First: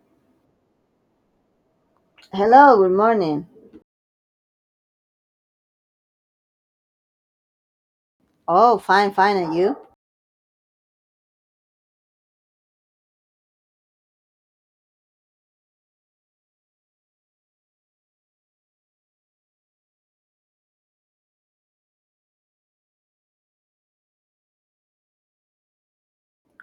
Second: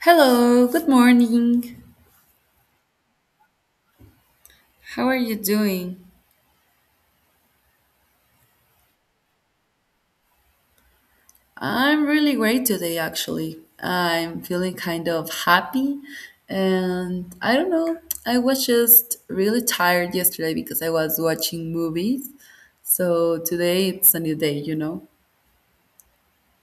Hello, good morning. Hello, good morning. How are you doing? Oh, fine, fine. And you? I'm really great today, actually. I'm feeling kind of happy, and I don't know. I was just really tired yesterday because I was watching movies. So today it's a new day, you know?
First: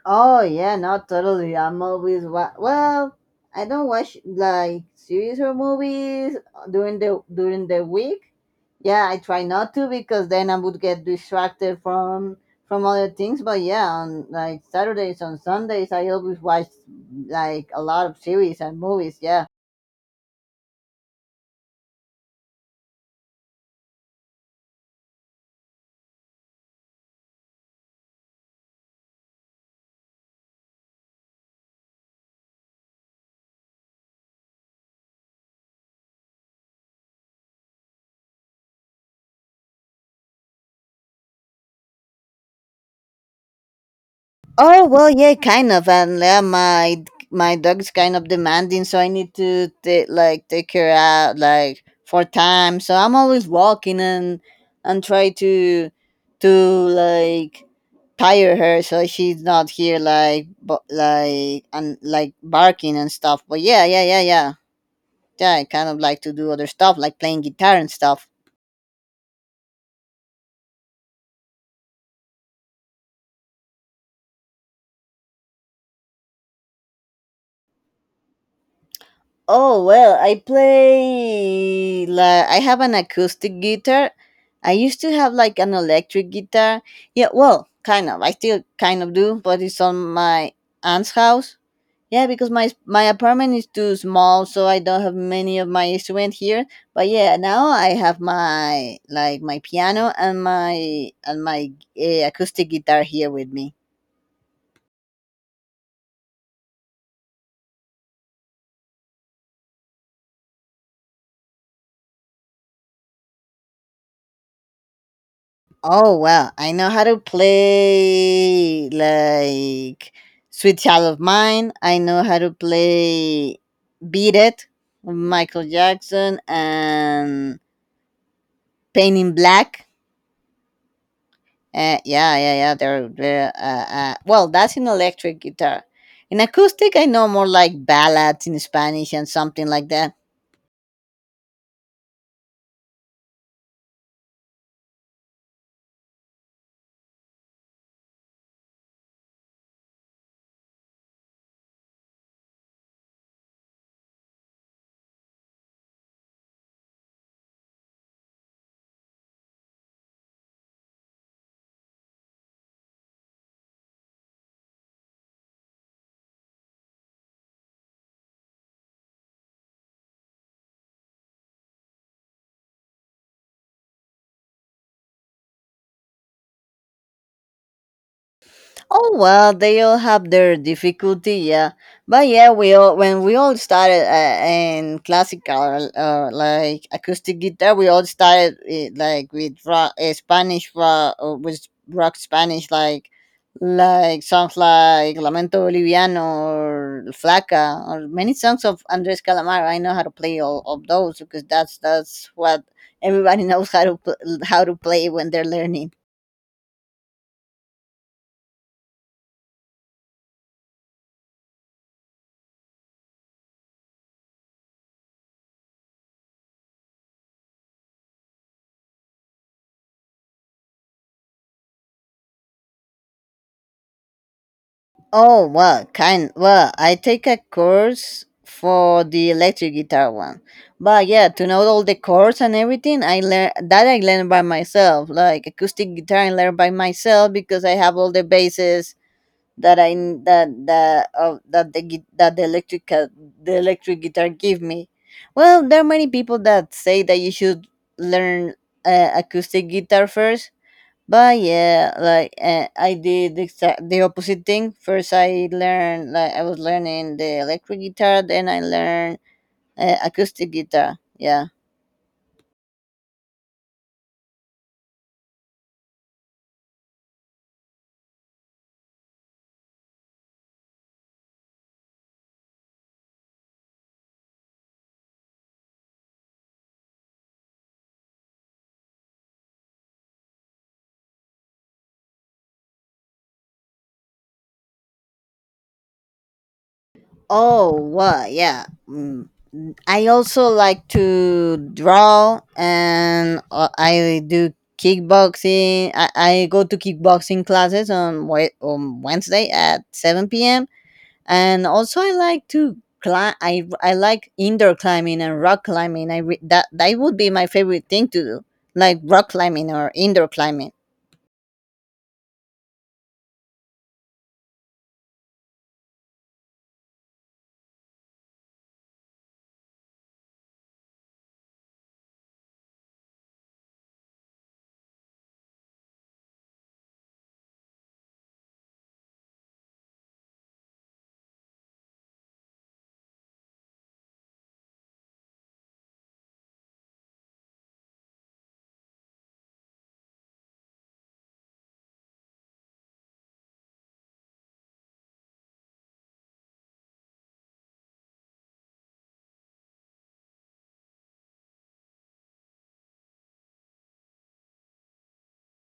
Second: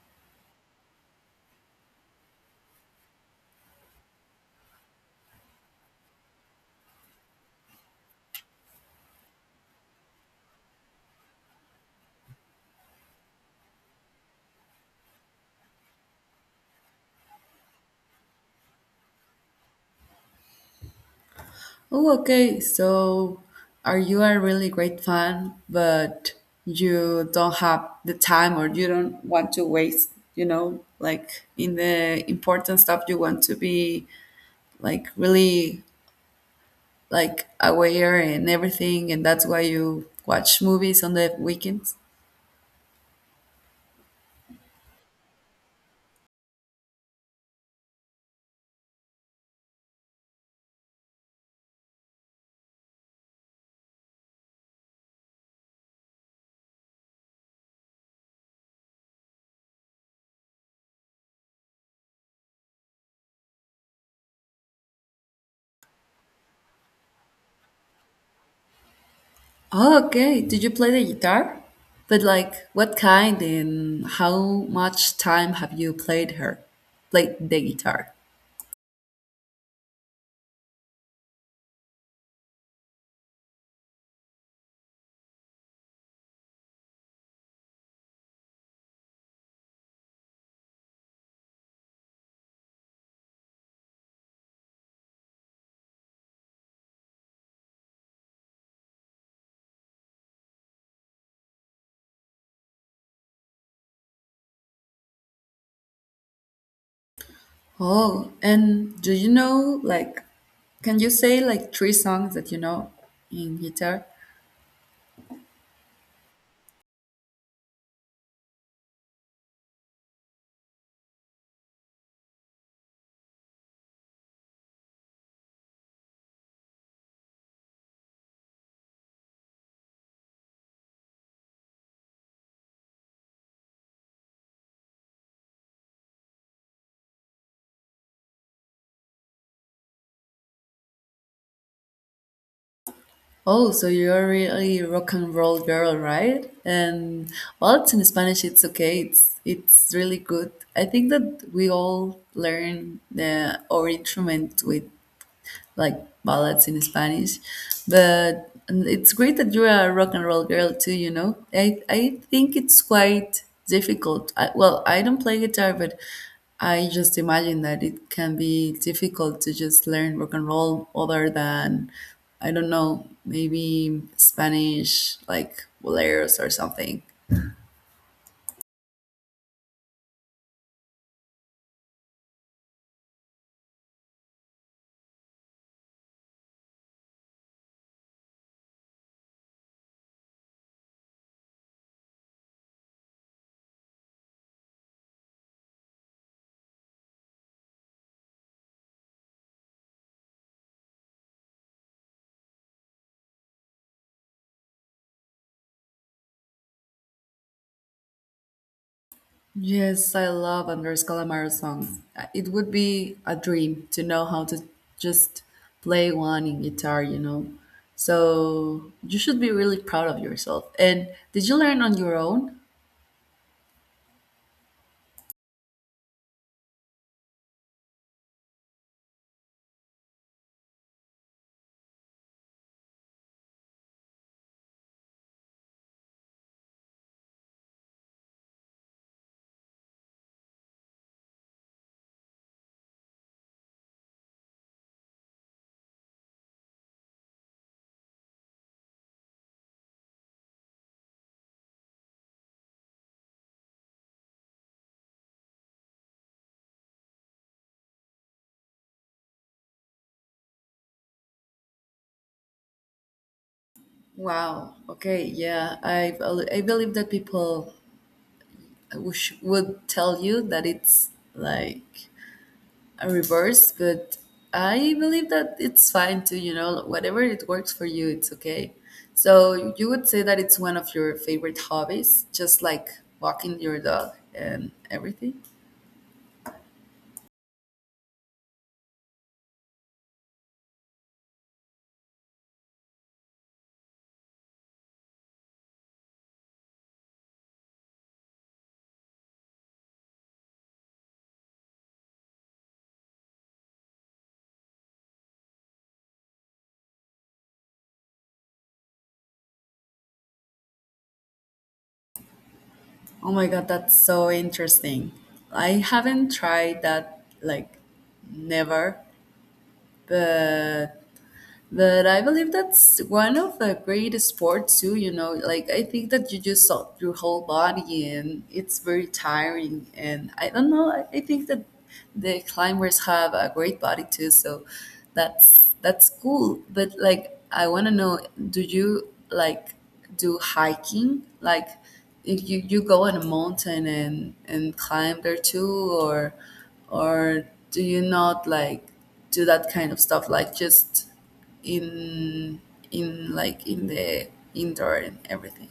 Oh, yeah, not totally. Well, I don't watch like series or movies during the week. Yeah, I try not to because then I would get distracted from other things. But yeah, on like Saturdays on Sundays, I always watch like a lot of series and movies. Yeah. Oh, okay. So are you a really great fan, but you don't have the time or you don't want to waste, you know, like in the important stuff you want to be like really like aware and everything, and that's why you watch movies on the weekends? Oh well, yeah, kind of, and yeah, my dog's kind of demanding, so I need to like take her out like for time. So I'm always walking and try to like tire her so she's not here like but like and like barking and stuff. But yeah. I kind of like to do other stuff like playing guitar and stuff. Oh, okay. Did you play the guitar? But like, what kind and how much time have you played her, played the guitar? Oh well, I play like I have an acoustic guitar. I used to have like an electric guitar. Yeah, well, kind of. I still kind of do, but it's on my aunt's house. Yeah, because my apartment is too small, so I don't have many of my instruments here. But yeah, now I have my like my piano and my and my acoustic guitar here with me. Oh, and do you know like, can you say like three songs that you know in guitar? Oh well, I know how to play like Sweet Child of Mine. I know how to play Beat It, Michael Jackson, and Painting in Black. Yeah. That's in electric guitar. In acoustic, I know more like ballads in Spanish and something like that. Oh, so you're really rock and roll girl, right? And well, it's in Spanish. It's okay. It's really good. I think that we all learn the, our instrument with like ballads in Spanish. But it's great that you're a rock and roll girl too, you know. I think it's quite difficult. I, well, I don't play guitar, but I just imagine that it can be difficult to just learn rock and roll other than I don't know, maybe Spanish like boleros or something. Oh well, they all have their difficulty, yeah. But yeah, we all when we all started in classical, like acoustic guitar, we all started like with rock, Spanish rock, or with rock Spanish, like songs like Lamento Boliviano or Flaca, or many songs of Andres Calamaro. I know how to play all of those because that's what everybody knows how to how to play when they're learning. Yes, I love Andres Calamaro songs. It would be a dream to know how to just play one in guitar, you know. So you should be really proud of yourself. And did you learn on your own? Oh, well, kind. Well, I take a course for the electric guitar one, but yeah, to know all the chords and everything, I learned by myself, like acoustic guitar, I learned by myself because I have all the bases that I n- that that of that the that the electric guitar give me. Well, there are many people that say that you should learn acoustic guitar first, but yeah, like I did exact the opposite thing. First, I learned like I was learning the electric guitar, then I learned acoustic guitar. Yeah. Wow. Okay. Yeah. I believe that people wish, would tell you that it's like reverse, but I believe that it's fine too, you know, whatever it works for you, it's okay. So you would say that it's one of your favorite hobbies, just like walking your dog and everything. Oh, wow, yeah. Mm. I also like to draw, and I do kickboxing. I go to kickboxing classes on Wednesday at seven p.m., and also I like to climb. I like indoor climbing and rock climbing. That that would be my favorite thing to do, like rock climbing or indoor climbing. Oh my god, that's so interesting. I haven't tried that like never, but but I believe that's one of the great sports too, you know. Like I think that you just salt your whole body and it's very tiring and I don't know, I think that the climbers have a great body too, so that's cool. But like I wanna know, do you like do hiking? Like if you, you go on a mountain and climb there too or do you not like do that kind of stuff like just in in the indoor and everything.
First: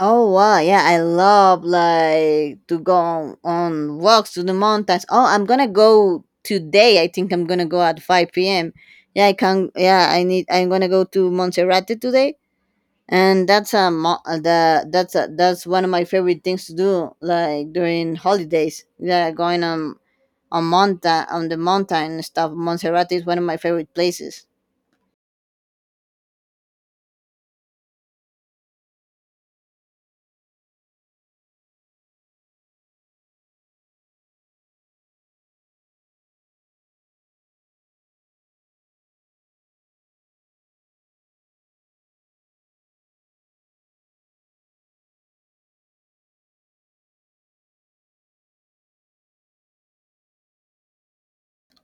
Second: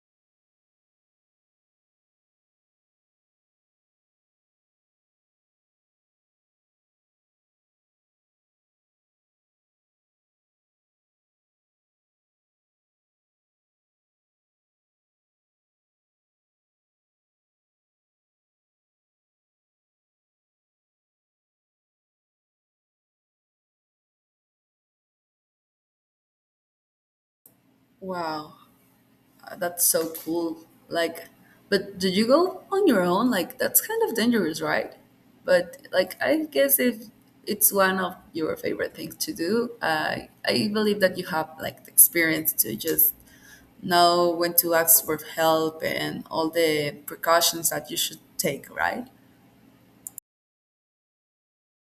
Oh wow, yeah, I love like to go on walks to the mountains. Oh, I'm gonna go today. I think I'm gonna go at five p.m. Yeah, I can. Yeah, I need. I'm gonna go to Montserrat today, and that's a mo- the that's that's one of my favorite things to do, like during holidays. Yeah, going on mountain on the mountain and stuff. Montserrat is one of my favorite places. Wow, that's so cool. Like, but did you go on your own? Like, that's kind of dangerous, right? But like, I guess if it's one of your favorite things to do, I believe that you have like the experience to just know when to ask for help and all the precautions that you should take, right?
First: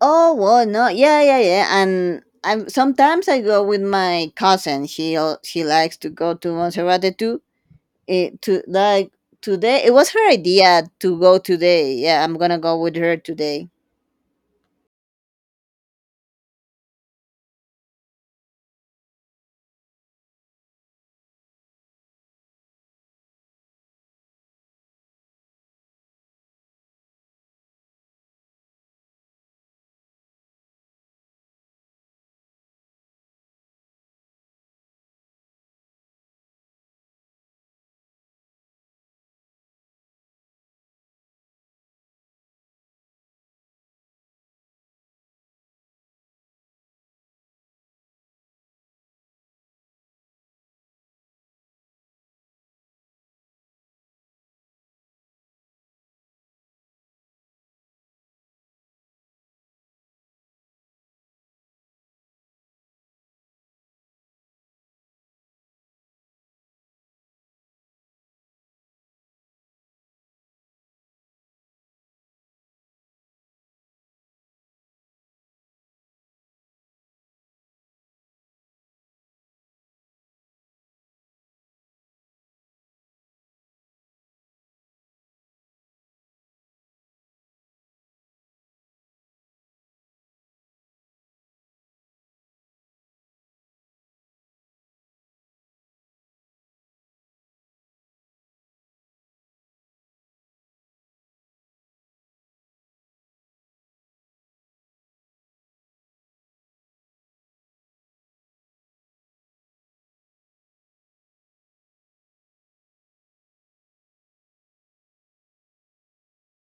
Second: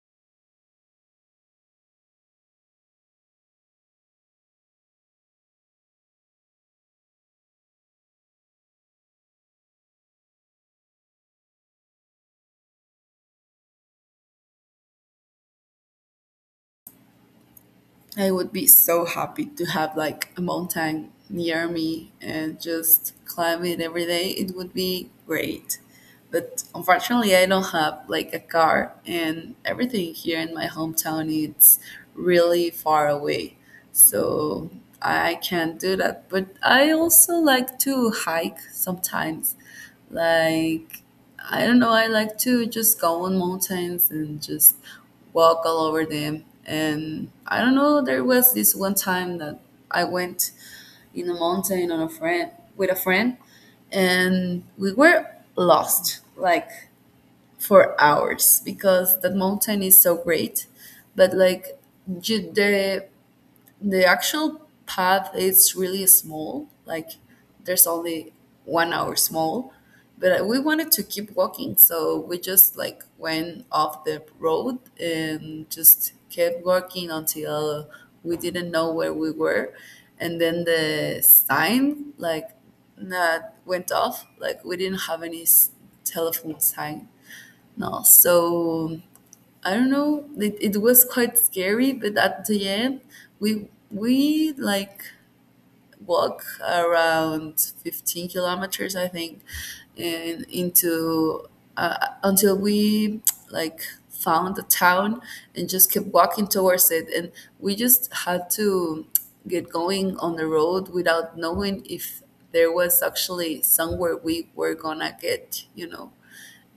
Oh well, no, yeah. And I go with my cousin. She likes to go to Montserrat too. It, to like Today, it was her idea to go today. Yeah, I'm gonna go with her today. I would be so happy to have like a mountain near me and just climb it every day. It would be great. But unfortunately, I don't have like a car and everything here in my hometown is really far away. So I can't do that. But I also like to hike sometimes. Like I don't know, I like to just go on mountains and just walk all over them. And I don't know, there was this one time that I went in a mountain on a friend with a friend and we were lost like for hours because that mountain is so great. But like you, the actual path is really small like there's only 1 hour small but we wanted to keep walking so we just like went off the road and just kept walking until we didn't know where we were and then the sign like that went off like we didn't have telephone sign no so I don't know. It was quite scary, but at the end, we like walk around 15 kilometers, I think, and into uh, until we like found the town and just kept walking towards it, and we just had to get going on the road without knowing if there was actually somewhere we were gonna get, you know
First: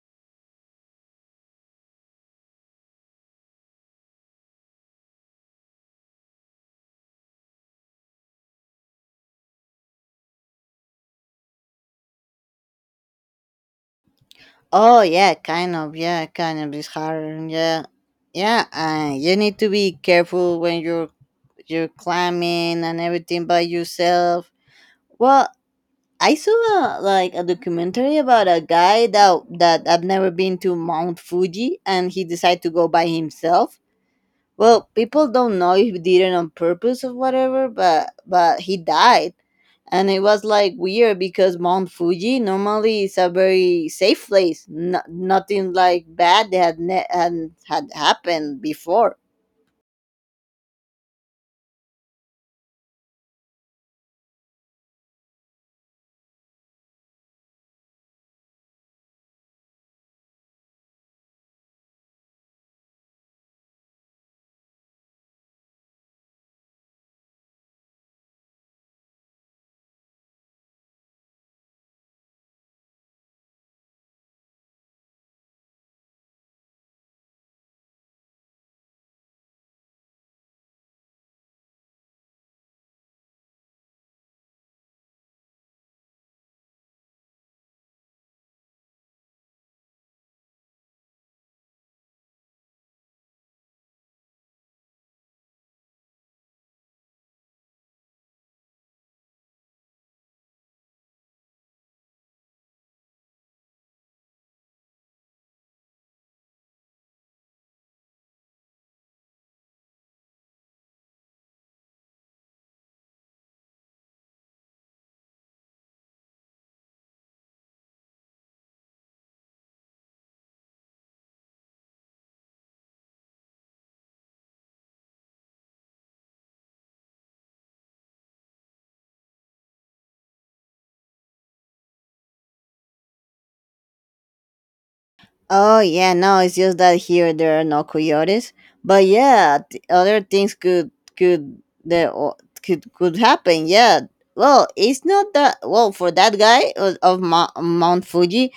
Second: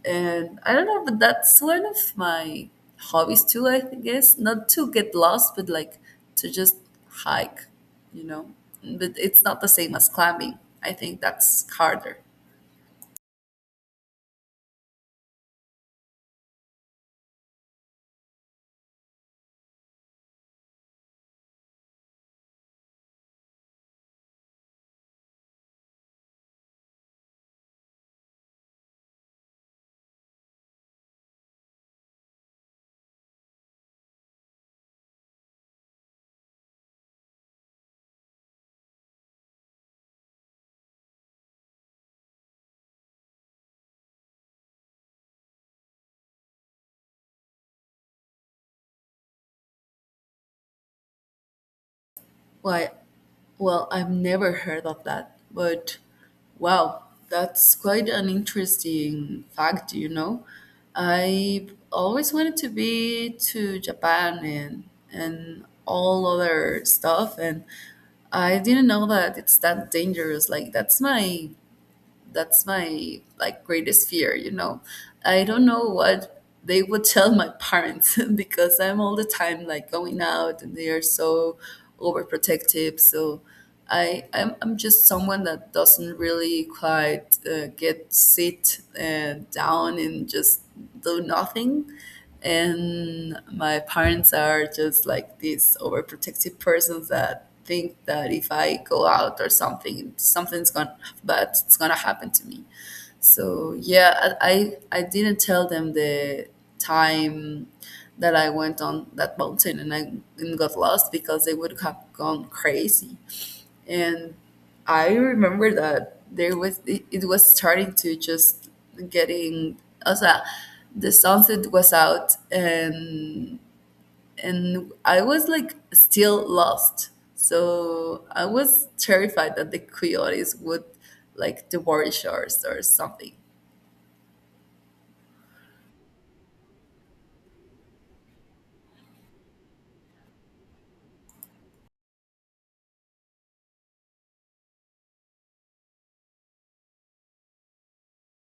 and I don't know, but that's one of my hobbies too, I guess. Not to get lost, but like to just hike, you know. But it's not the same as climbing. I think that's harder. Oh yeah, kind of. Yeah, kind of. It's hard. Yeah, yeah. You need to be careful when you're climbing and everything by yourself. Well, I saw like a documentary about a guy that had never been to Mount Fuji and he decided to go by himself. Well, people don't know if he did it on purpose or whatever, but he died. And it was like weird because Mount Fuji normally is a very safe place. No, nothing like bad that had had happened before. Why? Well, I've never heard of that, but wow, that's quite an interesting fact, you know. I always wanted to be to Japan and all other stuff and I didn't know that it's that dangerous. Like that's my like greatest fear, you know. I don't know what they would tell my parents because I'm all the time like going out and they are so overprotective. So I'm just someone that doesn't really quite get sit down and just do nothing and my parents are just like these overprotective persons that think that if I go out or something, something's gonna bad, it's gonna happen to me. So yeah, I didn't tell them the time that I went on that mountain and I and got lost because they would have gone crazy and I remember that there was it was starting to just getting also the sunset was out and I was like still lost. So I was terrified that the coyotes would like devour us or something. Oh yeah, no, it's just that here there are no coyotes. But yeah, other things could could the o- could happen. Yeah. Well, it's not that well for that guy of Mount Fuji.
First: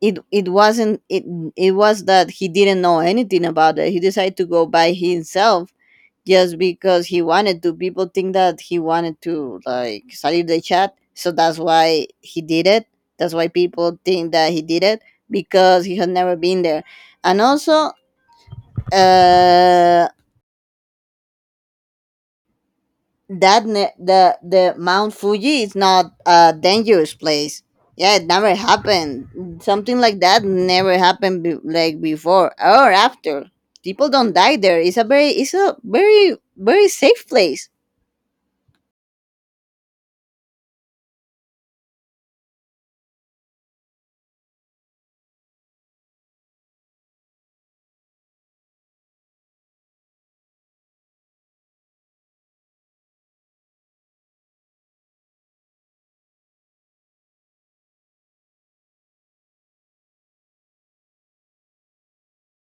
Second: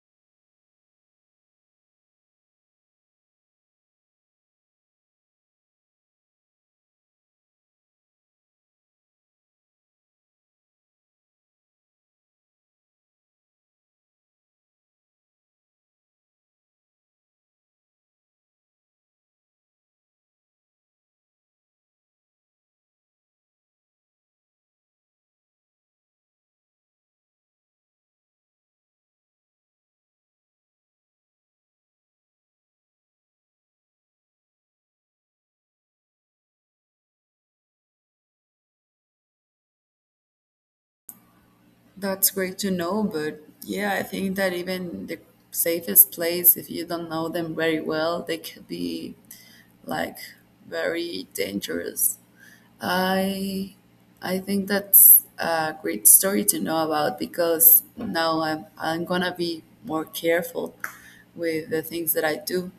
It wasn't it was that he didn't know anything about it. He decided to go by himself just because he wanted to. People think that he wanted to like salute the chat, so that's why he did it. That's why people think that he did it because he had never been there, and also uh, the Mount Fuji is not a dangerous place. Yeah, it never happened. Something like that never happened like before or after. People don't die there. It's a very very safe place. That's great to know, but yeah, I think that even the safest place, if you don't know them very well, they could be like very dangerous I I think that's a great story to know about because now I'm gonna be more careful with the things that I do.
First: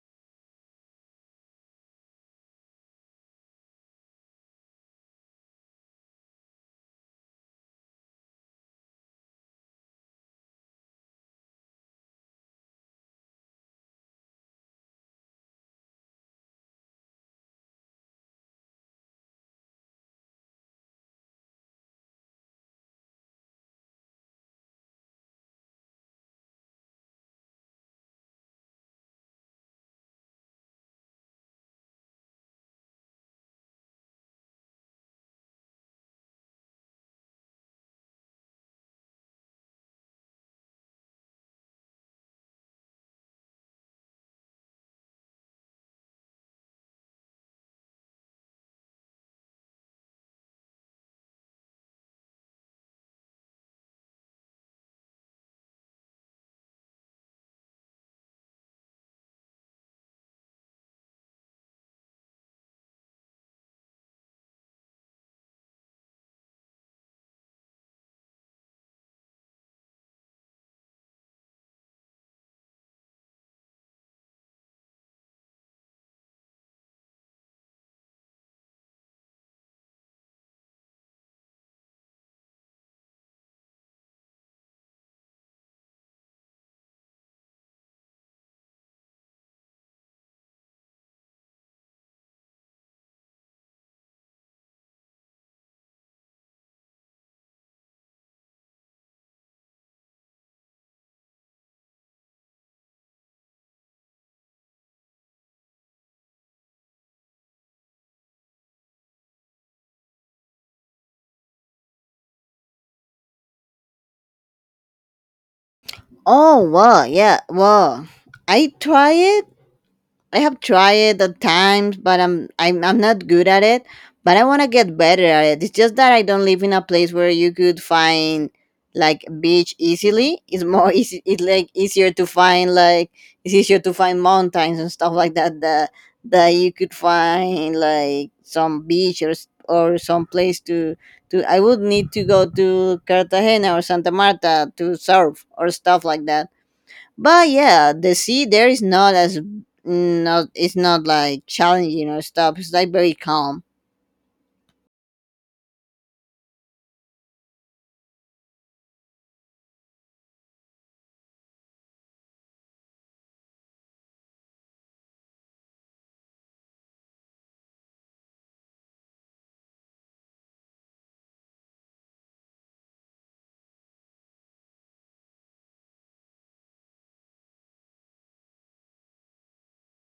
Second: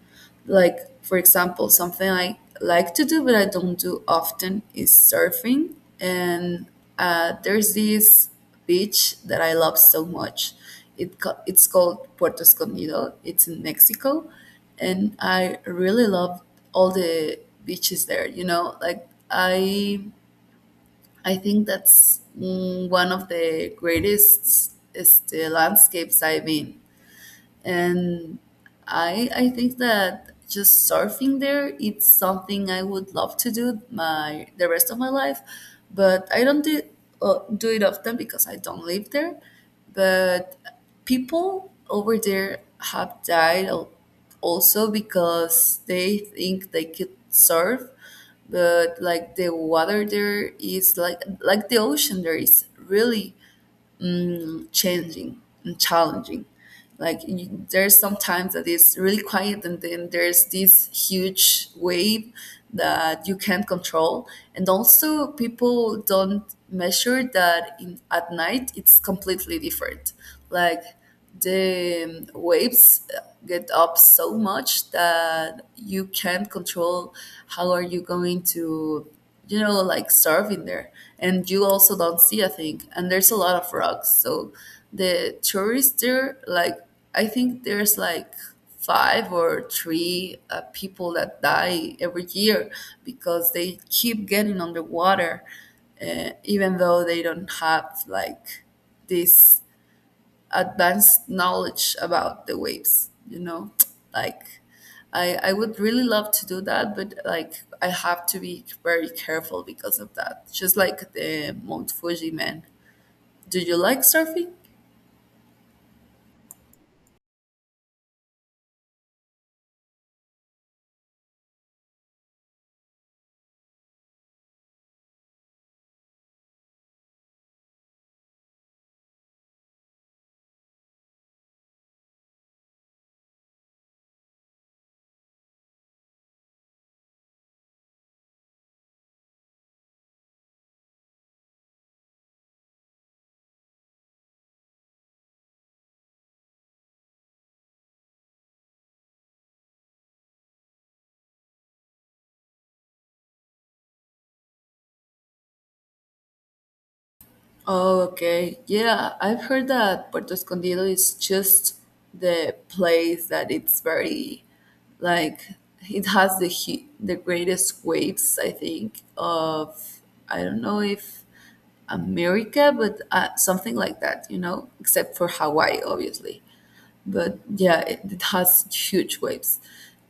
Like for example, something I like to do but I don't do often is surfing, and there's this beach that I love so much. It's called Puerto Escondido. It's in Mexico, and I really love all the beaches there. You know, like I think that's one of the greatest este, landscapes I've been and I think that just surfing there it's something I would love to do my the rest of my life, but I don't do do it often because I don't live there. But people over there have died also because they think they could surf, but like the water there is like the ocean there is really to changing and challenging. Like you, there's sometimes that it's really quiet, and then there's this huge wave that you can't control. And also, people don't measure that in, at night it's completely different. Like the waves get up so much that you can't control how are you going to you know, like surfing there. And you also don't see a thing. And there's a lot of rocks. So the tourists there, like, I think there's like five or three people that die every year because they keep getting underwater, even though they don't have like this advanced knowledge about the waves you know like I would really love to do that but like I have to be very careful because of that just like the Mount Fuji, man. Do you like surfing? Oh well, yeah, well, I try it. I have tried it at times, but I'm not good at it. But I want to get better at it. It's just that I don't live in a place where you could find like beach easily. It's more easy. It's like easier to find like it's easier to find mountains and stuff like that that you could find like some beach or or some place to to. I would need to go to Cartagena or Santa Marta to surf or stuff like that, but yeah, the sea there is not, it's not like challenging or stuff. It's like very calm. Oh, okay. Yeah, I've heard that Puerto Escondido is just the place that it's very like it has the greatest waves I think of I don't know if America, but something like that, you know, except for Hawaii, obviously but yeah, it has huge waves.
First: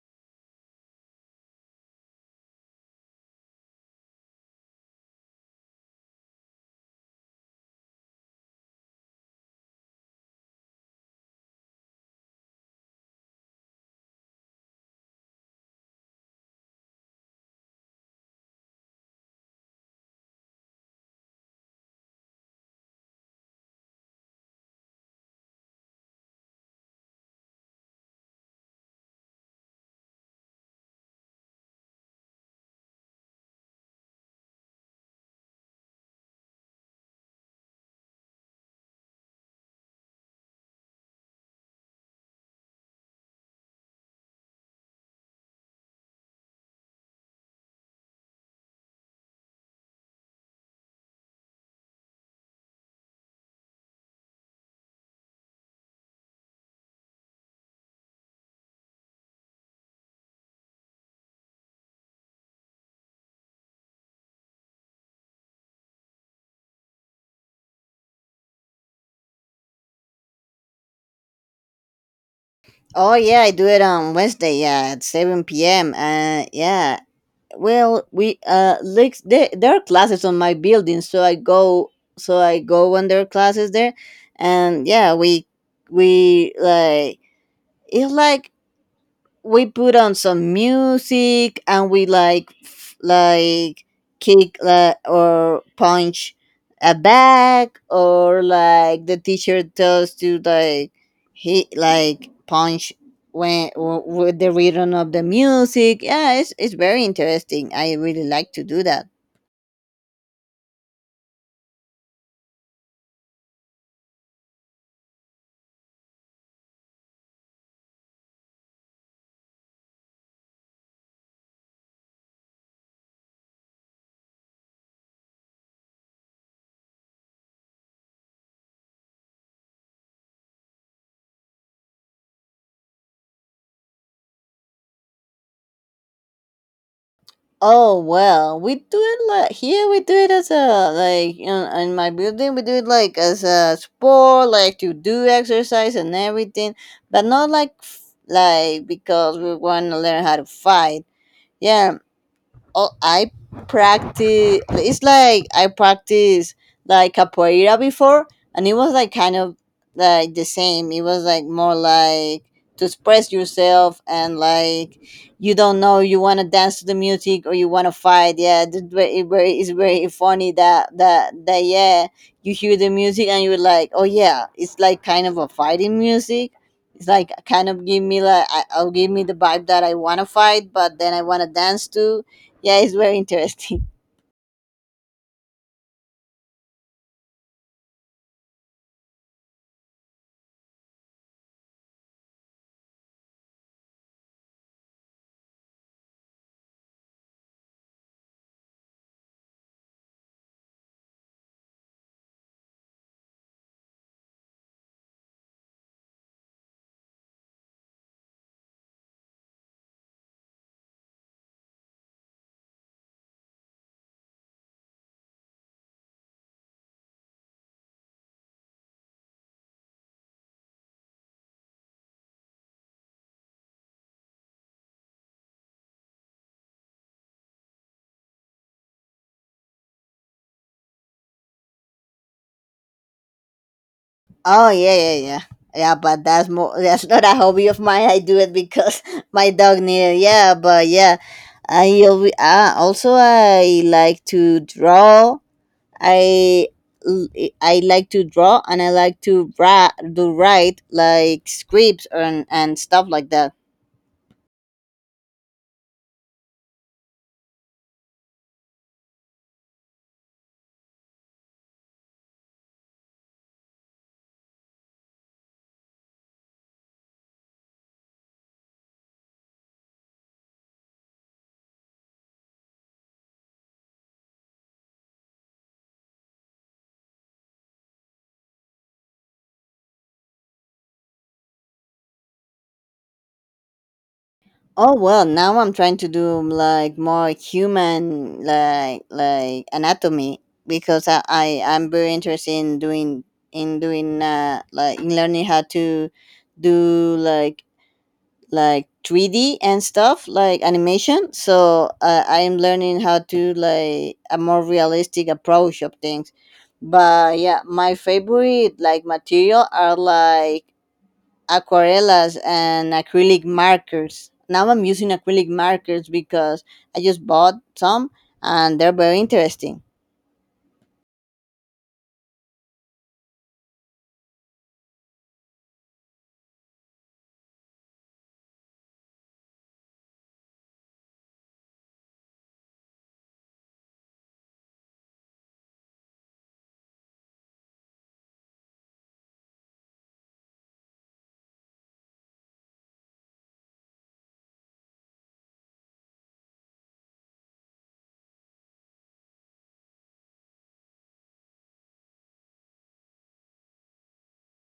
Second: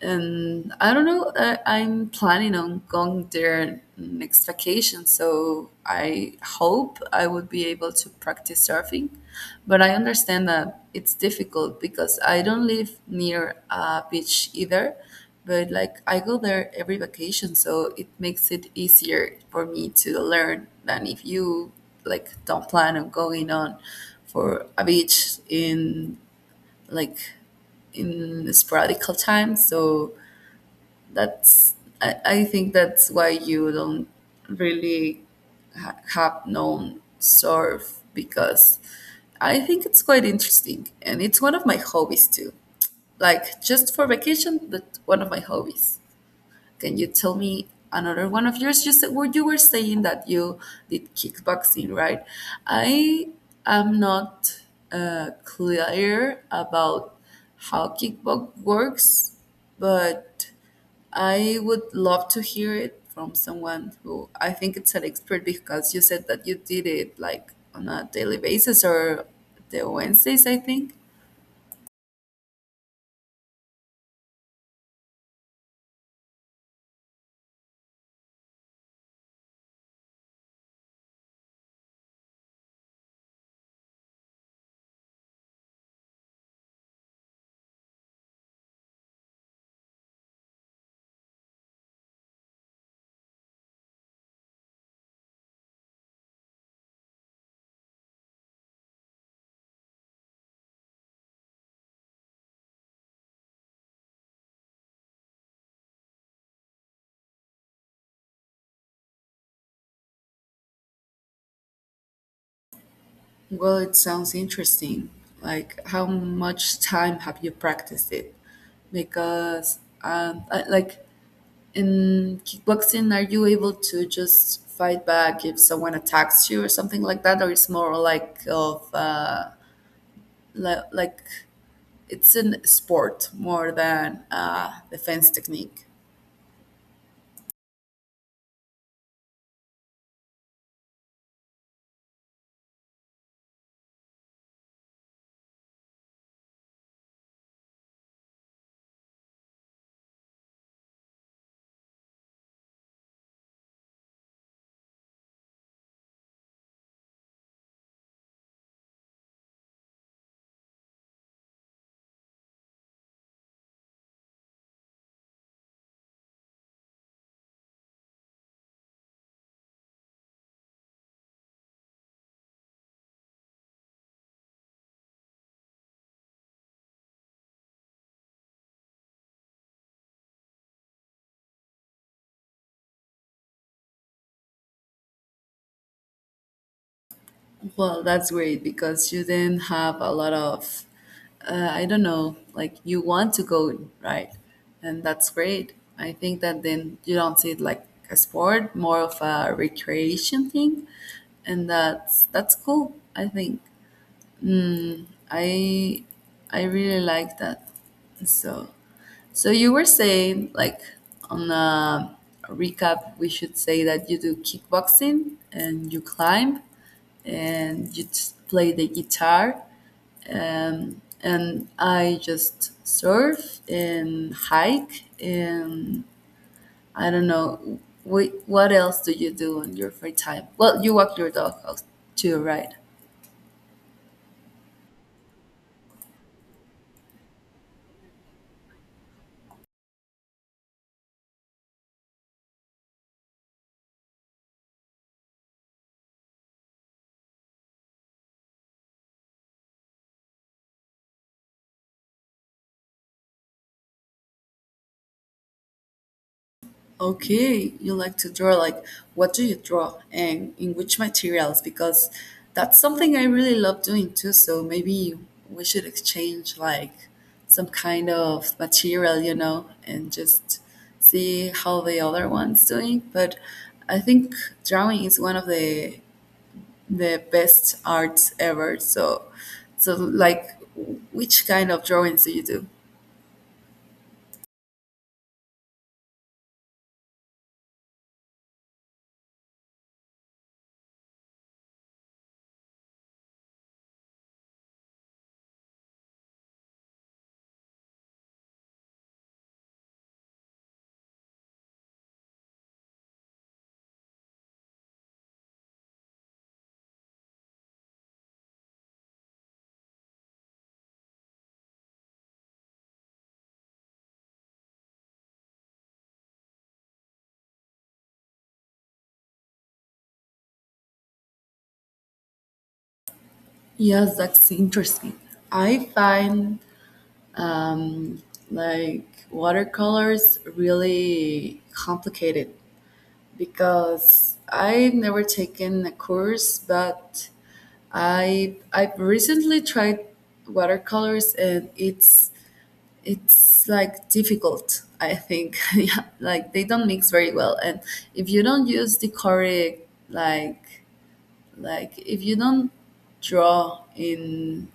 And I don't know, I'm planning on going there next vacation, so I hope I would be able to practice surfing. But I understand that it's difficult because I don't live near a beach either, but like I go there every vacation, so it makes it easier for me to learn than if you like don't plan on going on for a beach in like in sporadical time. So that's I think that's why you don't really have known surf because I think it's quite interesting and it's one of my hobbies too. Like just for vacation, that's one of my hobbies. Can you tell me another one of yours? You said well, you were saying that you did kickboxing, right? I am not clear about how kickbox works, but I would love to hear it from someone who I think it's an expert because you said that you did it like on a daily basis or the Wednesdays, I think. Oh yeah, I do it on Wednesday. Yeah, at seven p.m. Yeah. Well, we like there are classes on my building, so I go when there are classes there, and yeah, we like it's like we put on some music and we like like kick or punch a bag or like the teacher tells to like he like punch when with the rhythm of the music. Yeah, it's very interesting. I really like to do that. Well, it sounds interesting. Like, how much time have you practiced it? Because, like in kickboxing, are you able to just fight back if someone attacks you or something like that, or it's more like of like it's a sport more than a defense technique? Oh well, we do it like here. We do it as in my building. We do it like as a sport, like to do exercise and everything, but not like like because we want to learn how to fight. Yeah. Oh, I practice. It's like I practiced like capoeira before, and it was like kind of like the same. It was like more like to express yourself and like you don't know you want to dance to the music or you want to fight. Yeah, it's it's very funny that yeah, you hear the music and you're like, oh yeah, it's like kind of a fighting music. It's like kind of give me like I'll give me the vibe that I want to fight, but then I want to dance too. Yeah, it's very interesting. Well, that's great because you then have a lot of, I don't know, like you want to go, right? And that's great. I think that then you don't see it like a sport, more of a recreation thing, and that's cool. I think I I really like that. So so you were saying, like, on a recap, we should say that you do kickboxing and you climb and just play the guitar. And I just surf and hike. And I don't know, what else do you do in your free time? Well, you walk your dog out too, right? Oh yeah. But that's more. That's not a hobby of mine. I do it because my dog needed. Yeah, but yeah, also I like to draw. I l- I like to draw and I like to do write like scripts and stuff like that. Okay, you like to draw. Like, what do you draw and in which materials? Because that's something I really love doing too. So maybe we should exchange like some kind of material, and just see how the other one's doing. But I think drawing is one of the best arts ever. So like, which kind of drawings do you do? Oh well, now I'm trying to do like more human like anatomy because I'm very interested in doing in doing like in learning how to do like 3D and stuff like animation. So I'm learning how to like a more realistic approach of things. But yeah, my favorite like material are like aquarellas and acrylic markers. Now I'm using acrylic markers because I just bought some and they're very interesting. Yes, that's interesting. I find um, like watercolors really complicated because I've never taken a course, but I've recently tried watercolors, and it's like difficult, I think. Yeah, like they don't mix very well, and if you don't use the correct, like like if you don't draw in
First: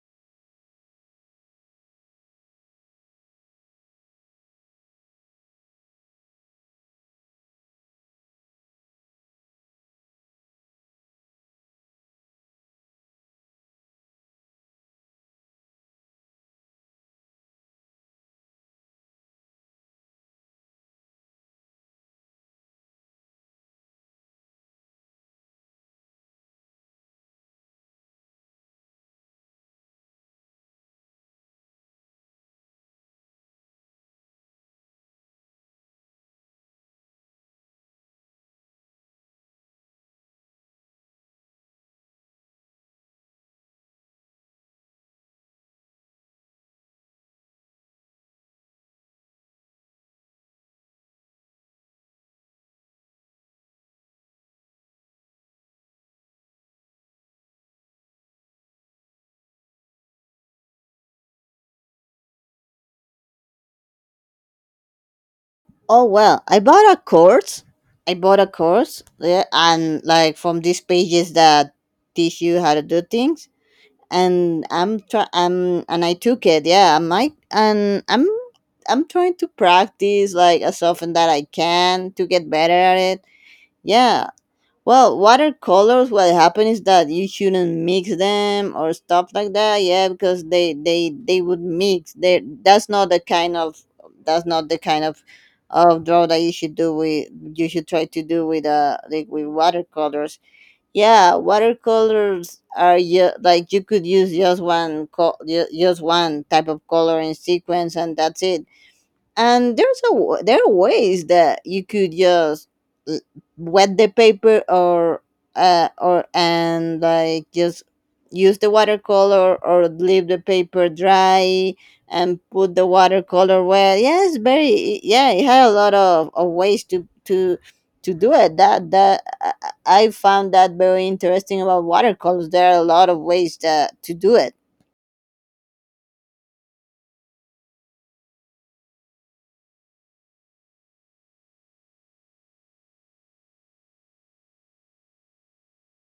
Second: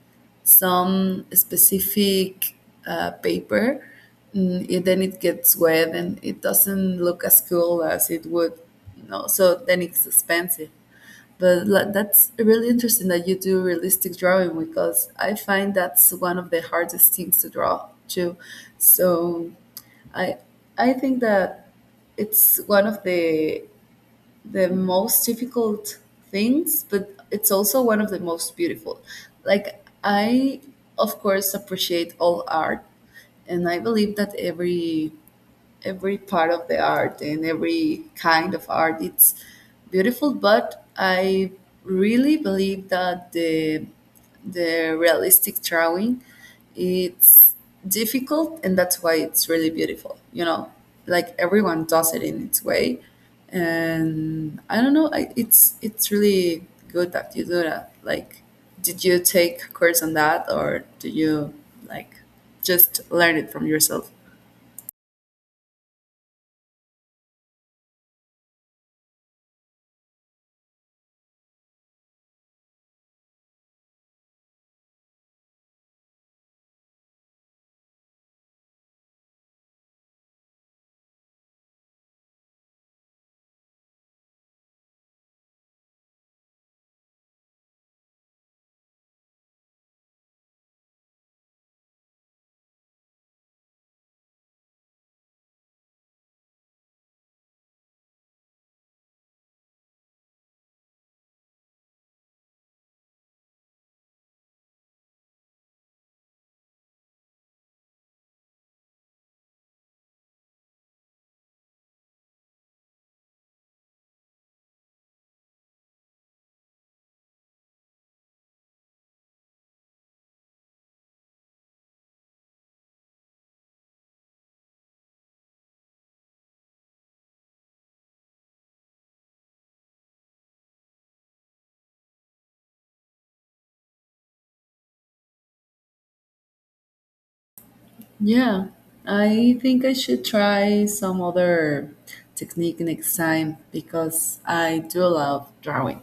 some specific paper, then it gets wet and it doesn't look as cool as it would. No, so then it's expensive. But, like, that's really interesting that you do realistic drawing, because I find that's one of the hardest things to draw too. So, I I think that it's one of the most difficult things, but it's also one of the most beautiful. Like, I, of course, appreciate all art, and I believe that every part of the art and every kind of art, it's beautiful. But I really believe that the realistic drawing, it's difficult, and that's why it's really beautiful. You know, like everyone does it in its way, and I don't know. It's really good that you do that. Like, did you take a course on that, or do you like just learn it from yourself? Oh well, I bought a course. I bought a course, yeah, and like from these pages that teach you how to do things, and I took it. Yeah, I might and I'm trying to practice like as often that I can to get better at it. Yeah. Well, watercolors, what happen is that you shouldn't mix them or stuff like that. Yeah, because they would mix. They that's not the kind of that's not the kind of draw that you should do with you should try to do with like with watercolors. Yeah, watercolors are like you could use just just one type of color in sequence and that's it. And there's there are ways that you could just uh, wet the paper or and like just use the watercolor or leave the paper dry and put the watercolor wet. Yeah, it's very, yeah, it had a lot of ways to do it that I found that very interesting about watercolors. There are a lot of ways that to do it. Yeah, I think I should try some other technique next time, because I do love drawing.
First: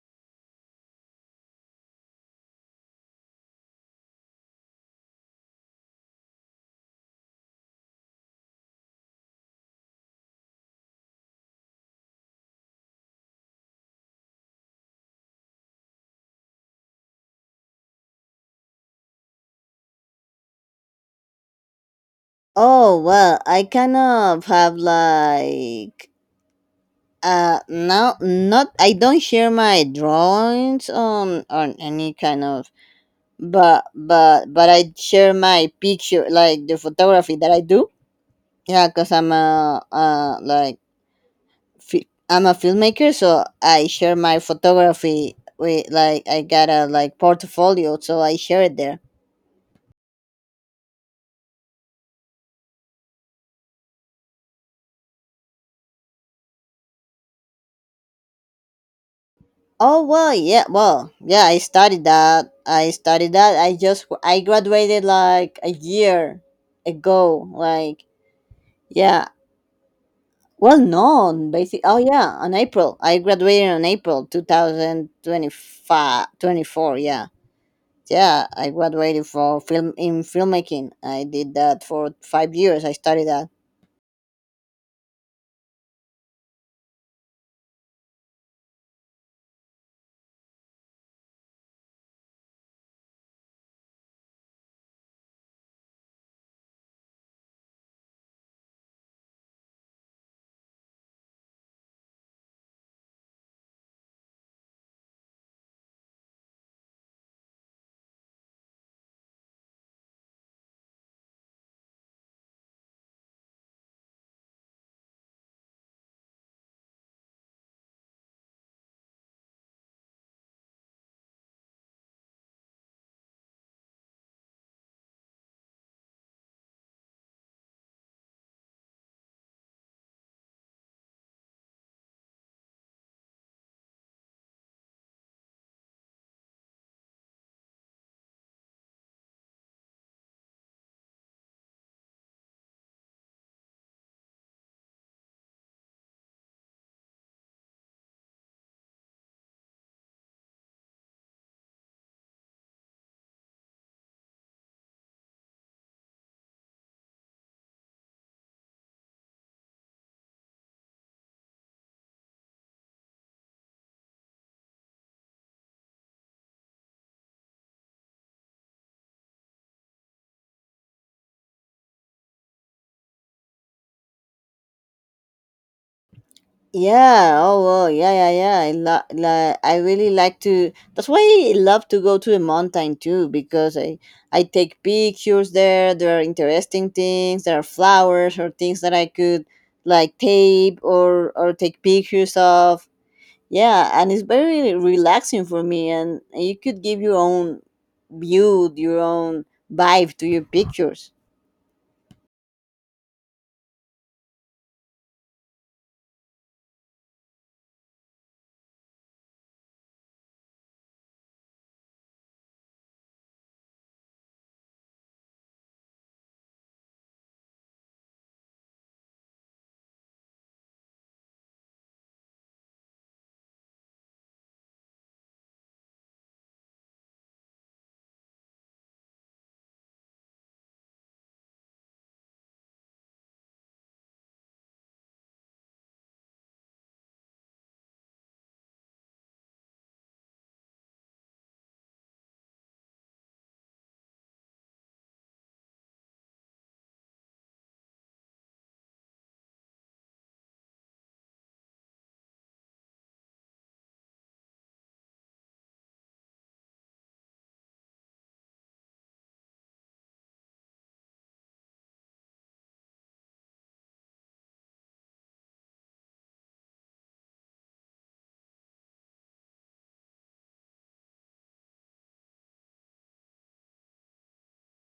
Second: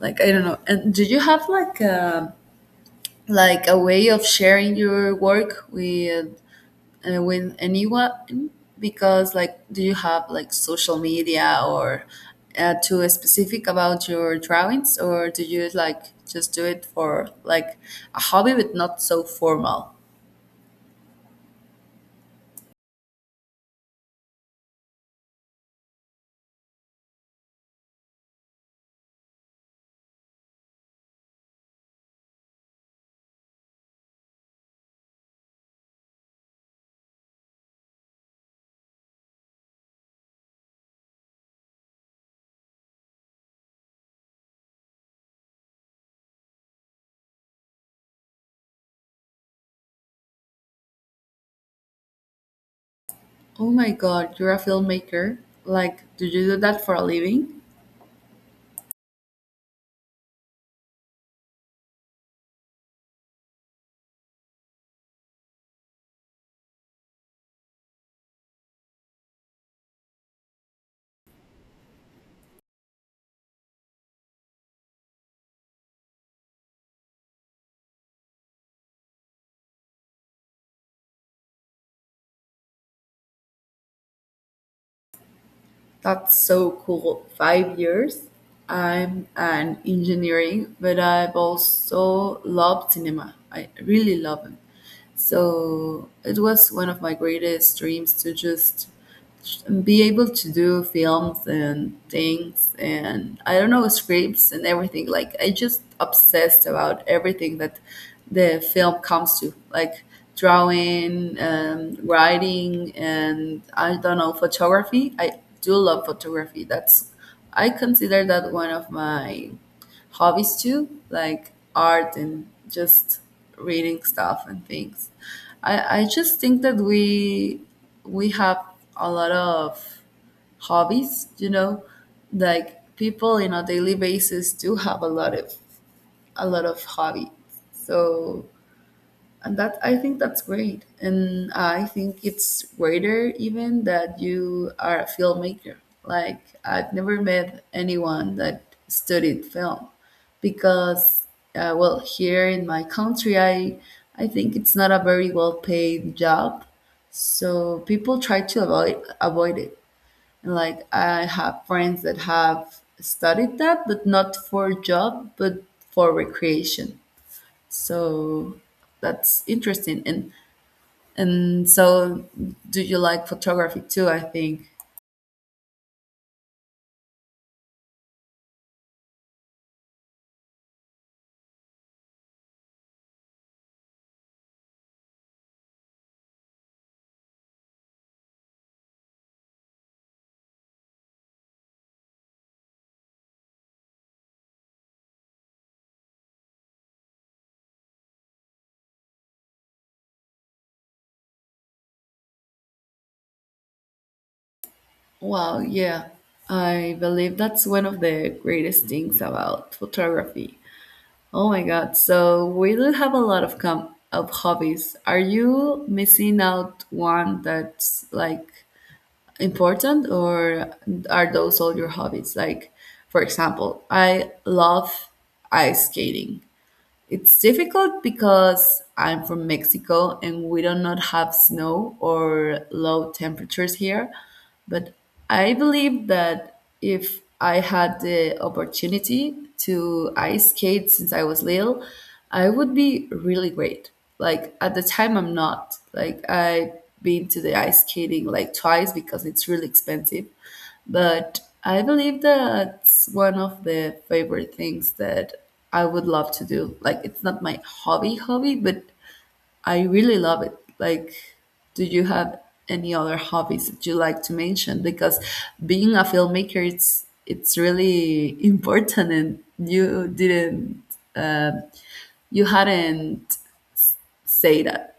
Like, I don't know. And do you have like a way of sharing your work with anyone? Because, like, do you have like social media or too specific about your drawings, or do you like just do it for like a hobby but not so formal? Oh well, I kind of have like no, not, I don't share my drawings on any kind of, but I share my picture, like the photography that I do. Yeah, cause I'm a like I'm a filmmaker, so I share my photography with, like, I got a like portfolio, so I share it there. Oh my God, you're a filmmaker? Like, do you do that for a living? Oh well, yeah, well, yeah. I studied that. I graduated like a year ago. Like, yeah. Well, no, basically. Oh, yeah, on April. I graduated on April 2025, 24. Yeah. Yeah, I graduated for film in filmmaking. I did that for 5 years. I studied that. That's so cool. 5 years? I'm an engineering, but I've also loved cinema. I really love it. So it was one of my greatest dreams to just be able to do films and things, and I don't know, scripts and everything. Like, I just obsessed about everything that the film comes to. Like drawing and writing and I don't know, photography. I do love photography. That's, I consider that one of my hobbies too, like art and just reading stuff and things. I just think that we have a lot of hobbies, you know, like people in a daily basis do have a lot of hobbies. So, and that I think that's great, and I think it's greater even that you are a filmmaker. Like, I've never met anyone that studied film, because well, here in my country, I think it's not a very well paid job, so people try to avoid it. And like, I have friends that have studied that, but not for job, but for recreation. So that's interesting. And so, do you like photography too, I think. Yeah, oh, wow, yeah, yeah, yeah. I really like to. That's why I love to go to the mountain too, because I take pictures there. There are interesting things. There are flowers or things that I could like tape or take pictures of. Yeah, and it's very relaxing for me, and you could give your own view, your own vibe to your pictures. Wow, yeah. I believe that's one of the greatest things about photography. Oh my God. So we do have a lot of com of hobbies. Are you missing out one that's like important, or are those all your hobbies? Like, for example, I love ice skating. It's difficult because I'm from Mexico and we do not have snow or low temperatures here. But I believe that if I had the opportunity to ice skate since I was little, I would be really great. Like, at the time, I'm not. Like, I've been to the ice skating like twice because it's really expensive, but I believe that's one of the favorite things that I would love to do. Like, it's not my hobby hobby, but I really love it. Like, do you have any other hobbies that you like to mention? Because being a filmmaker, it's really important, and you didn't uh, you hadn't say that.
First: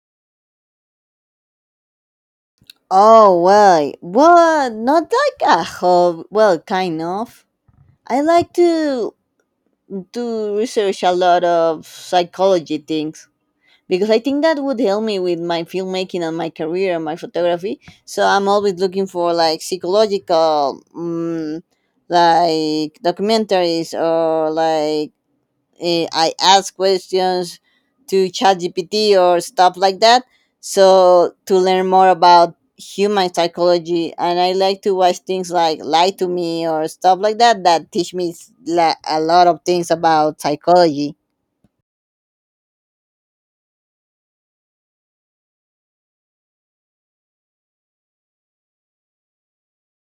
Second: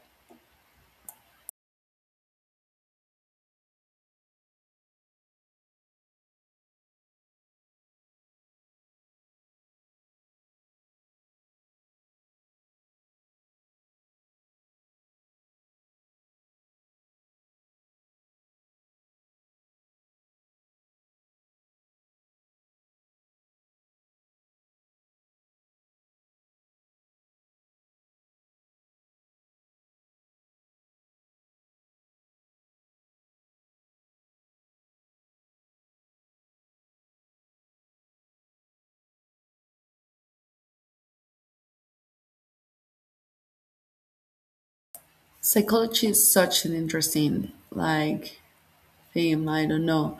Oh well, well, not like a hobby. Well, kind of. I like to research a lot of psychology things because I think that would help me with my filmmaking and my career and my photography. So I'm always looking for like psychological, like documentaries or like, I ask questions to ChatGPT or stuff like that. So to learn more about human psychology, and I like to watch things like Lie to Me or stuff like that that teach me a lot of things about psychology. Psychology is such an interesting like him I don't know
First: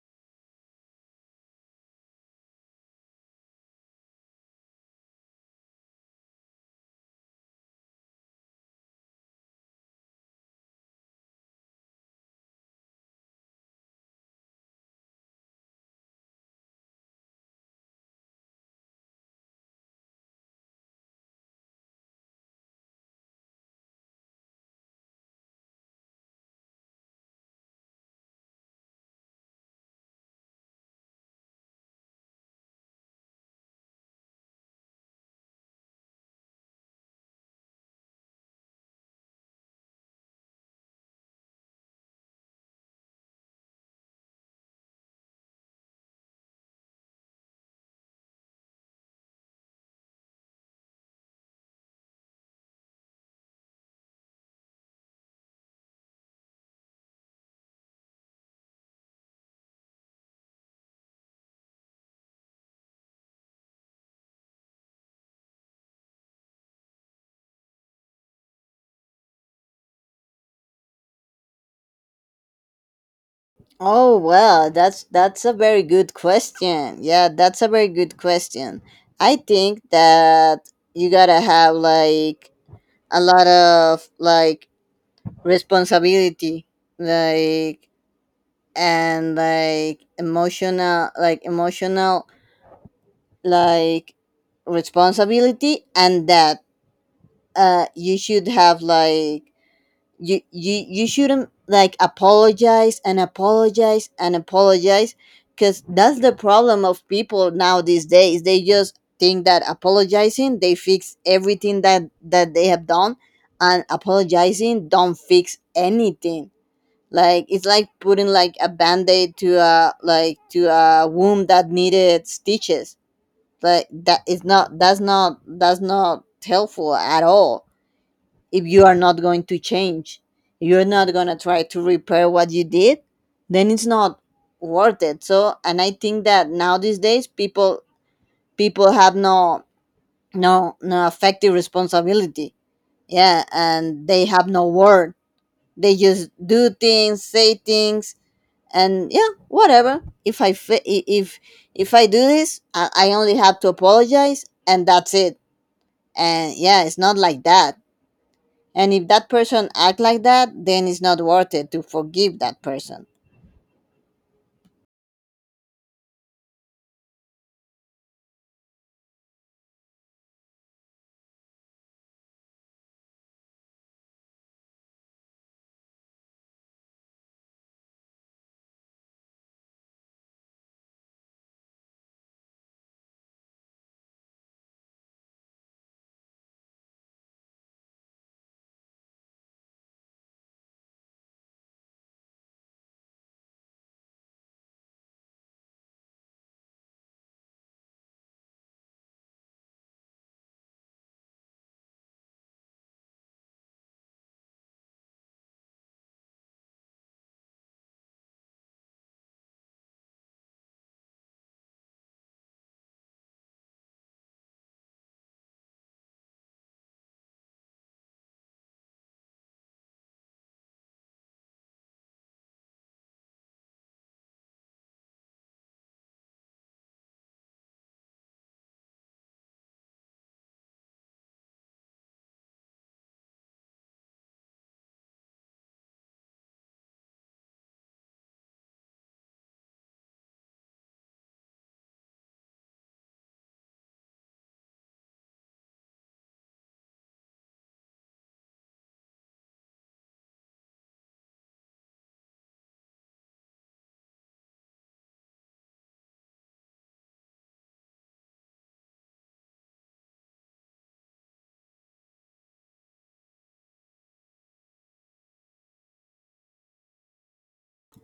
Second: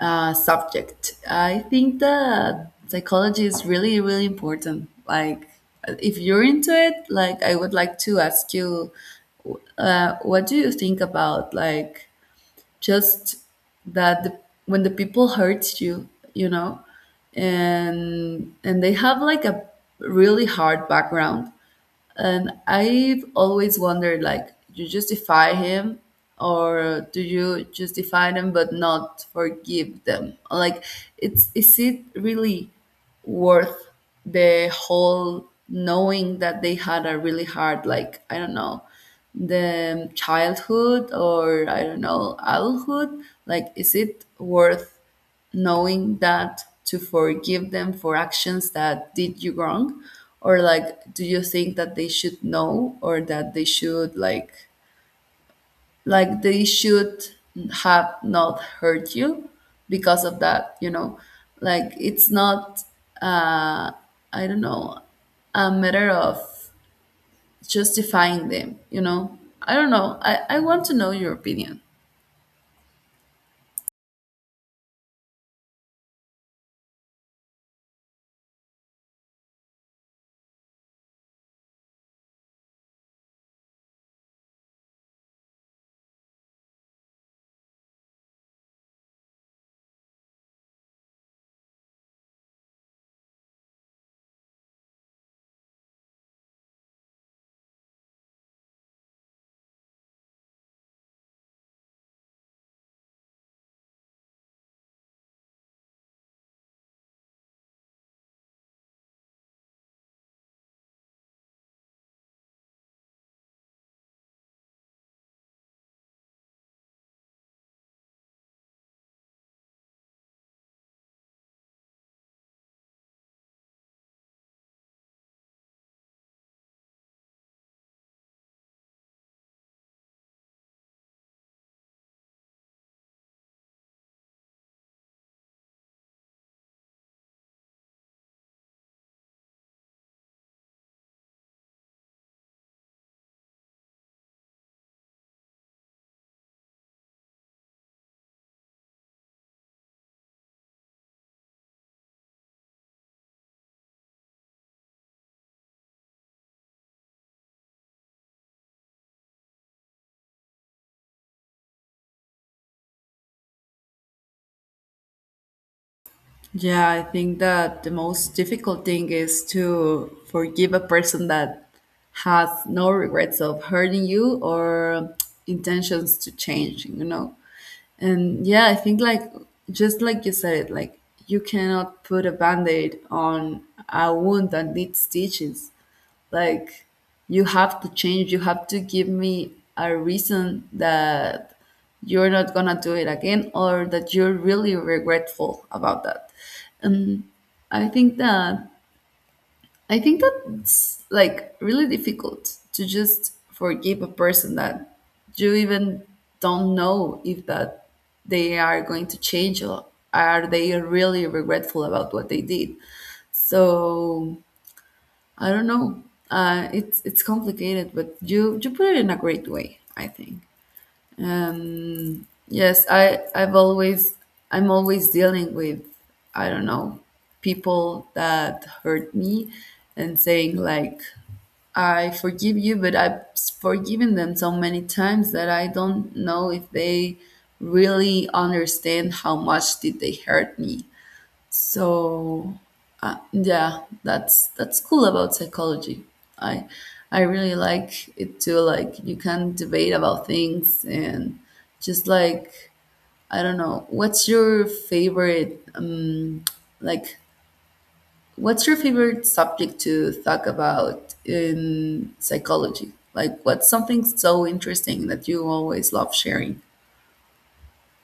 subject. I think that psychology is really really important. Like, if you're into it, like I would like to ask you what do you think about like just that the, when the people hurt you, you know, and they have like a really hard background, and I've always wondered, like, do you justify him, or do you justify them but not forgive them? Like, it's, is it really worth the whole knowing that they had a really hard, like, I don't know, the childhood, or I don't know, adulthood, like, is it worth knowing that to forgive them for actions that did you wrong? Or like, do you think that they should know, or that they should like, they should have not hurt you because of that, you know? Like, it's not uh I don't know a matter of justifying them, you know? I don't know, I want to know your opinion. Oh well, that's a very good question. Yeah, that's a very good question. I think that you gotta have like a lot of like responsibility, like, and like emotional, like emotional, like responsibility. And that you should have like, you shouldn't like apologize and apologize and apologize, because that's the problem of people now these days. They just think that apologizing they fix everything that they have done. And apologizing don't fix anything. Like, it's like putting like a band-aid to a like to a wound that needed stitches. Like, that is not, that's not helpful at all. If you are not going to change, you're not going to try to repair what you did, then it's not worth it. So, and I think that now these days people have no, no no effective responsibility. Yeah, and they have no word. They just do things, say things, and yeah, whatever. If if I do this, I only have to apologize and that's it. And yeah, it's not like that. And if that person act like that, then it's not worth it to forgive that person. Yeah, I think that the most difficult thing is to forgive a person that has no regrets of hurting you or intentions to change, you know? And yeah, I think, like, just like you said, like, you cannot put a band-aid on a wound that needs stitches. Like, you have to change, you have to give me a reason that you're not gonna do it again, or that you're really regretful about that. Um i think that i think that it's like really difficult to just forgive a person that you even don't know if that they are going to change, or are they really regretful about what they did. So, I don't know. It's complicated, but you put it in a great way, I think. Um, yes, I've always, I'm always dealing with, I don't know, people that hurt me, and saying like, I forgive you, but I've forgiven them so many times that I don't know if they really understand how much did they hurt me. So yeah, that's cool about psychology. I I really like it too. Like, you can debate about things, and just like, I don't know, what's your favorite like what's your favorite subject to talk about in psychology? Like, what's something so interesting that you always love sharing?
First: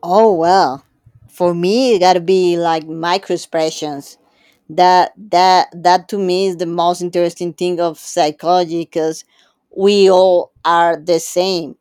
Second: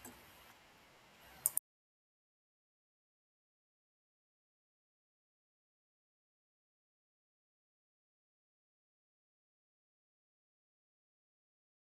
Oh well, for me it gotta be like micro expressions. That to me is the most interesting thing of psychology, because we all are the same.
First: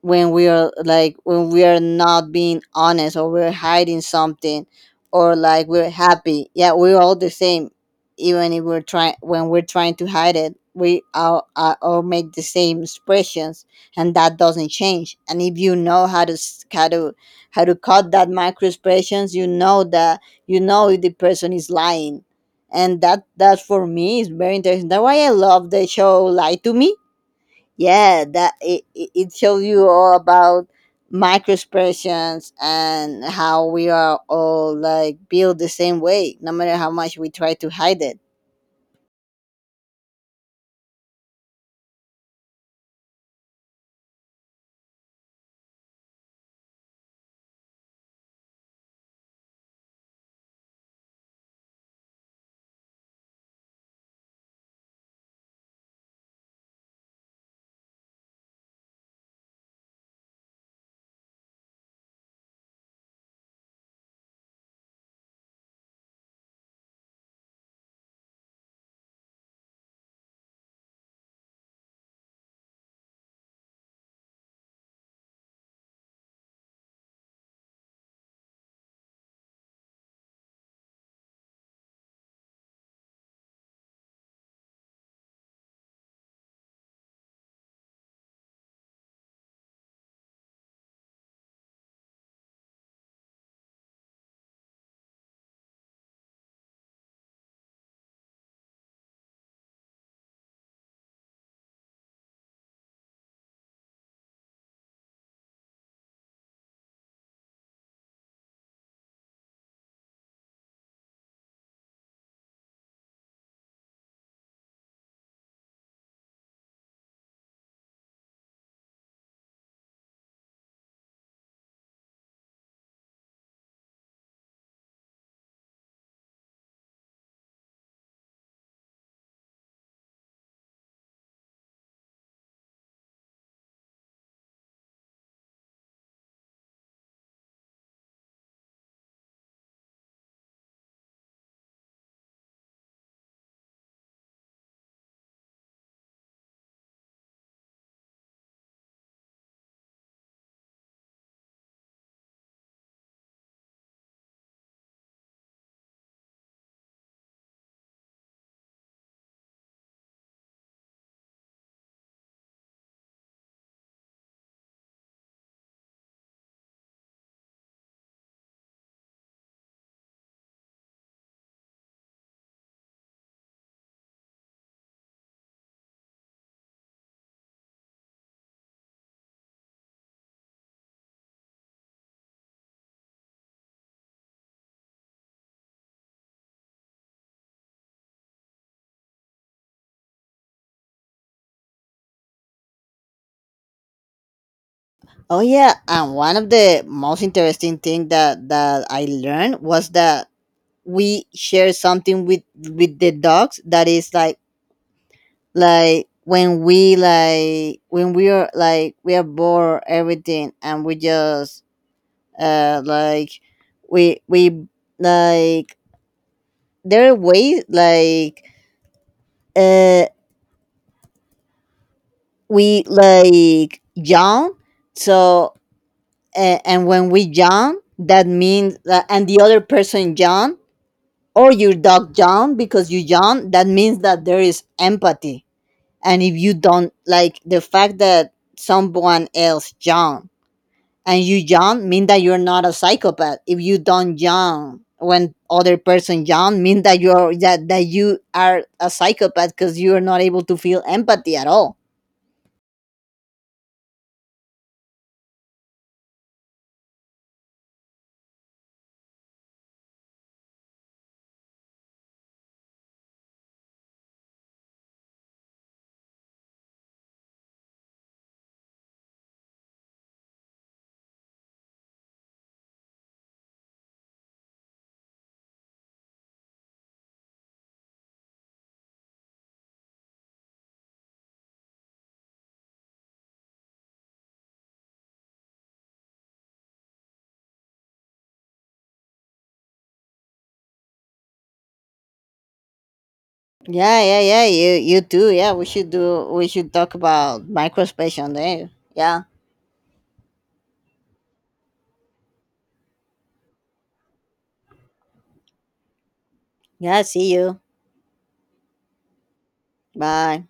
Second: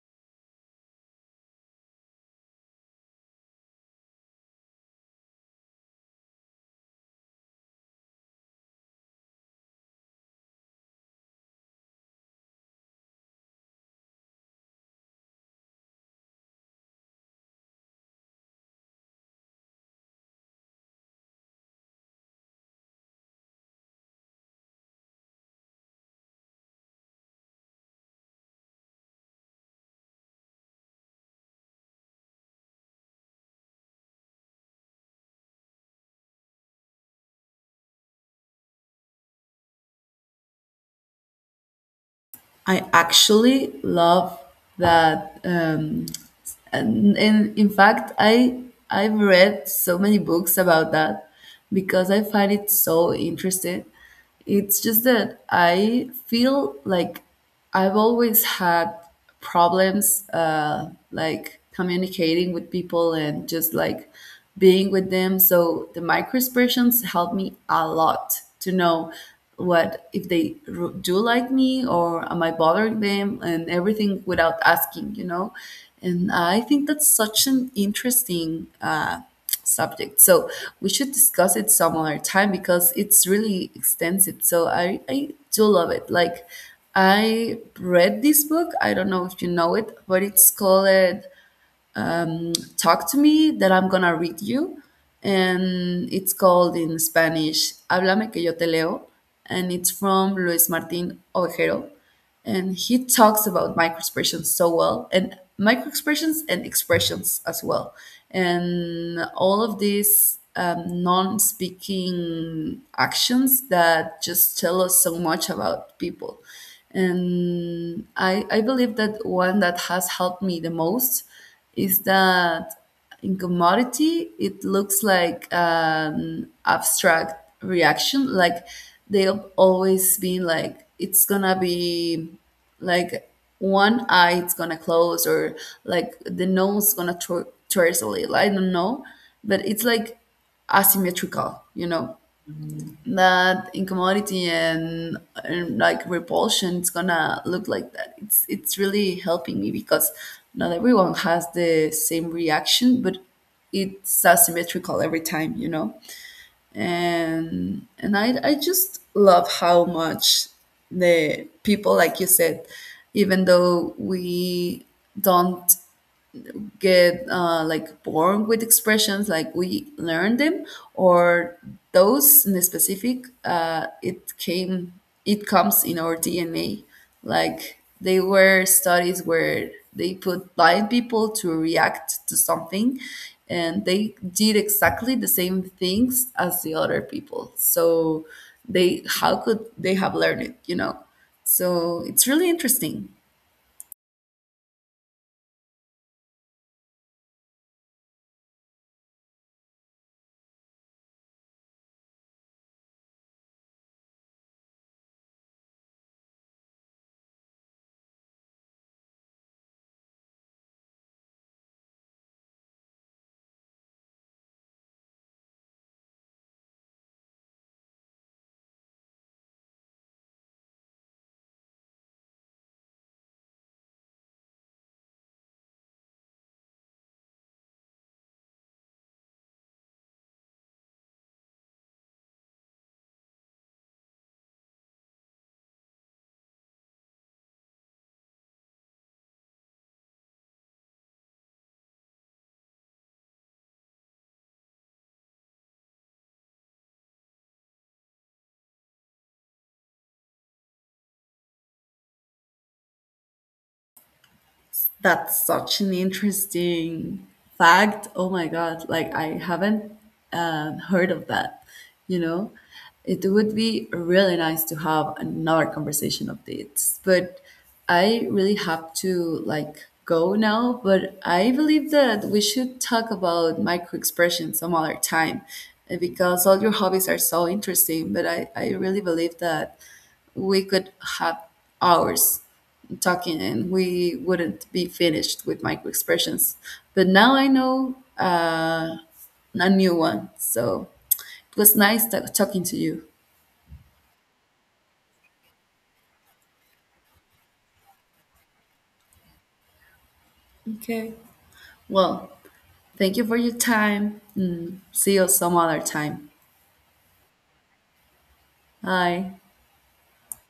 When we are like, when we are not being honest, or we're hiding something, or like we're happy, yeah, we're all the same. Even if we're trying, when we're trying to hide it, we all make the same expressions, and that doesn't change. And if you know how to s- how to cut that micro expressions, you know that, you know, if the person is lying. And that for me is very interesting. That's why I love the show Lie to Me. Yeah, that it shows you all about microexpressions and how we are all like built the same way, no matter how much we try to hide it. I actually love that. And, in fact, I've read so many books about that because I find it so interesting. It's just that I feel like I've always had problems, like communicating with people and just like being with them. So the microexpressions help me a lot to know what, if they do like me, or am I bothering them, and everything without asking, you know. And I think that's such an interesting subject. So we should discuss it some other time because it's really extensive. So, I do love it. Like, I read this book, I don't know if you know it, but it's called Talk to Me, that I'm gonna read you. And it's called in Spanish, Háblame que yo te leo. And it's from Luis Martin Ovejero, and he talks about microexpressions so well, and microexpressions and expressions as well, and all of these non-speaking actions that just tell us so much about people. And I believe that one that has helped me the most is that in commodity it looks like an abstract reaction. Like, they've always been like, it's gonna be like one eye it's gonna close, or like the nose gonna towards little, I don't know, but it's like asymmetrical, you know. That incommodity and like repulsion, it's gonna look like that. It's really helping me because not everyone has the same reaction, but it's asymmetrical every time, you know. And I just love how much the people, like you said, even though we don't get like born with expressions, like we learn them, or those in specific, it comes in our dna. Like, they were studies where they put blind people to react to something, and they did exactly the same things as the other people. So, they, how could they have learned it, you know? So it's really interesting. Oh yeah, and one of the most interesting thing that I learned was that we share something with the dogs. That is like when we like, when we are like, we are bored everything, and we just like we like, there are ways like, uh we like yawn. So and when we yawn, that means that, and the other person yawn or your dog yawn because you yawn, that means that there is empathy. And if you don't like the fact that someone else yawn and you yawn mean that you're not a psychopath. If you don't yawn when other person yawn mean that that you are a psychopath, because you are not able to feel empathy at all. That's such an interesting fact. Oh my God. Like, I haven't heard of that. You know, it would be really nice to have another conversation of dates, but I really have to like go now. But I believe that we should talk about micro expressions some other time, because all your hobbies are so interesting. But I really believe that we could have hours talking, and we wouldn't be finished with microexpressions. But now I know a new one. So it was nice talking to you. Yeah, yeah, yeah, you too. Yeah, we should talk about microspatial there. Yeah. Okay. Well, thank you for your time, and See you some other time. Yeah, see you. Bye. Bye.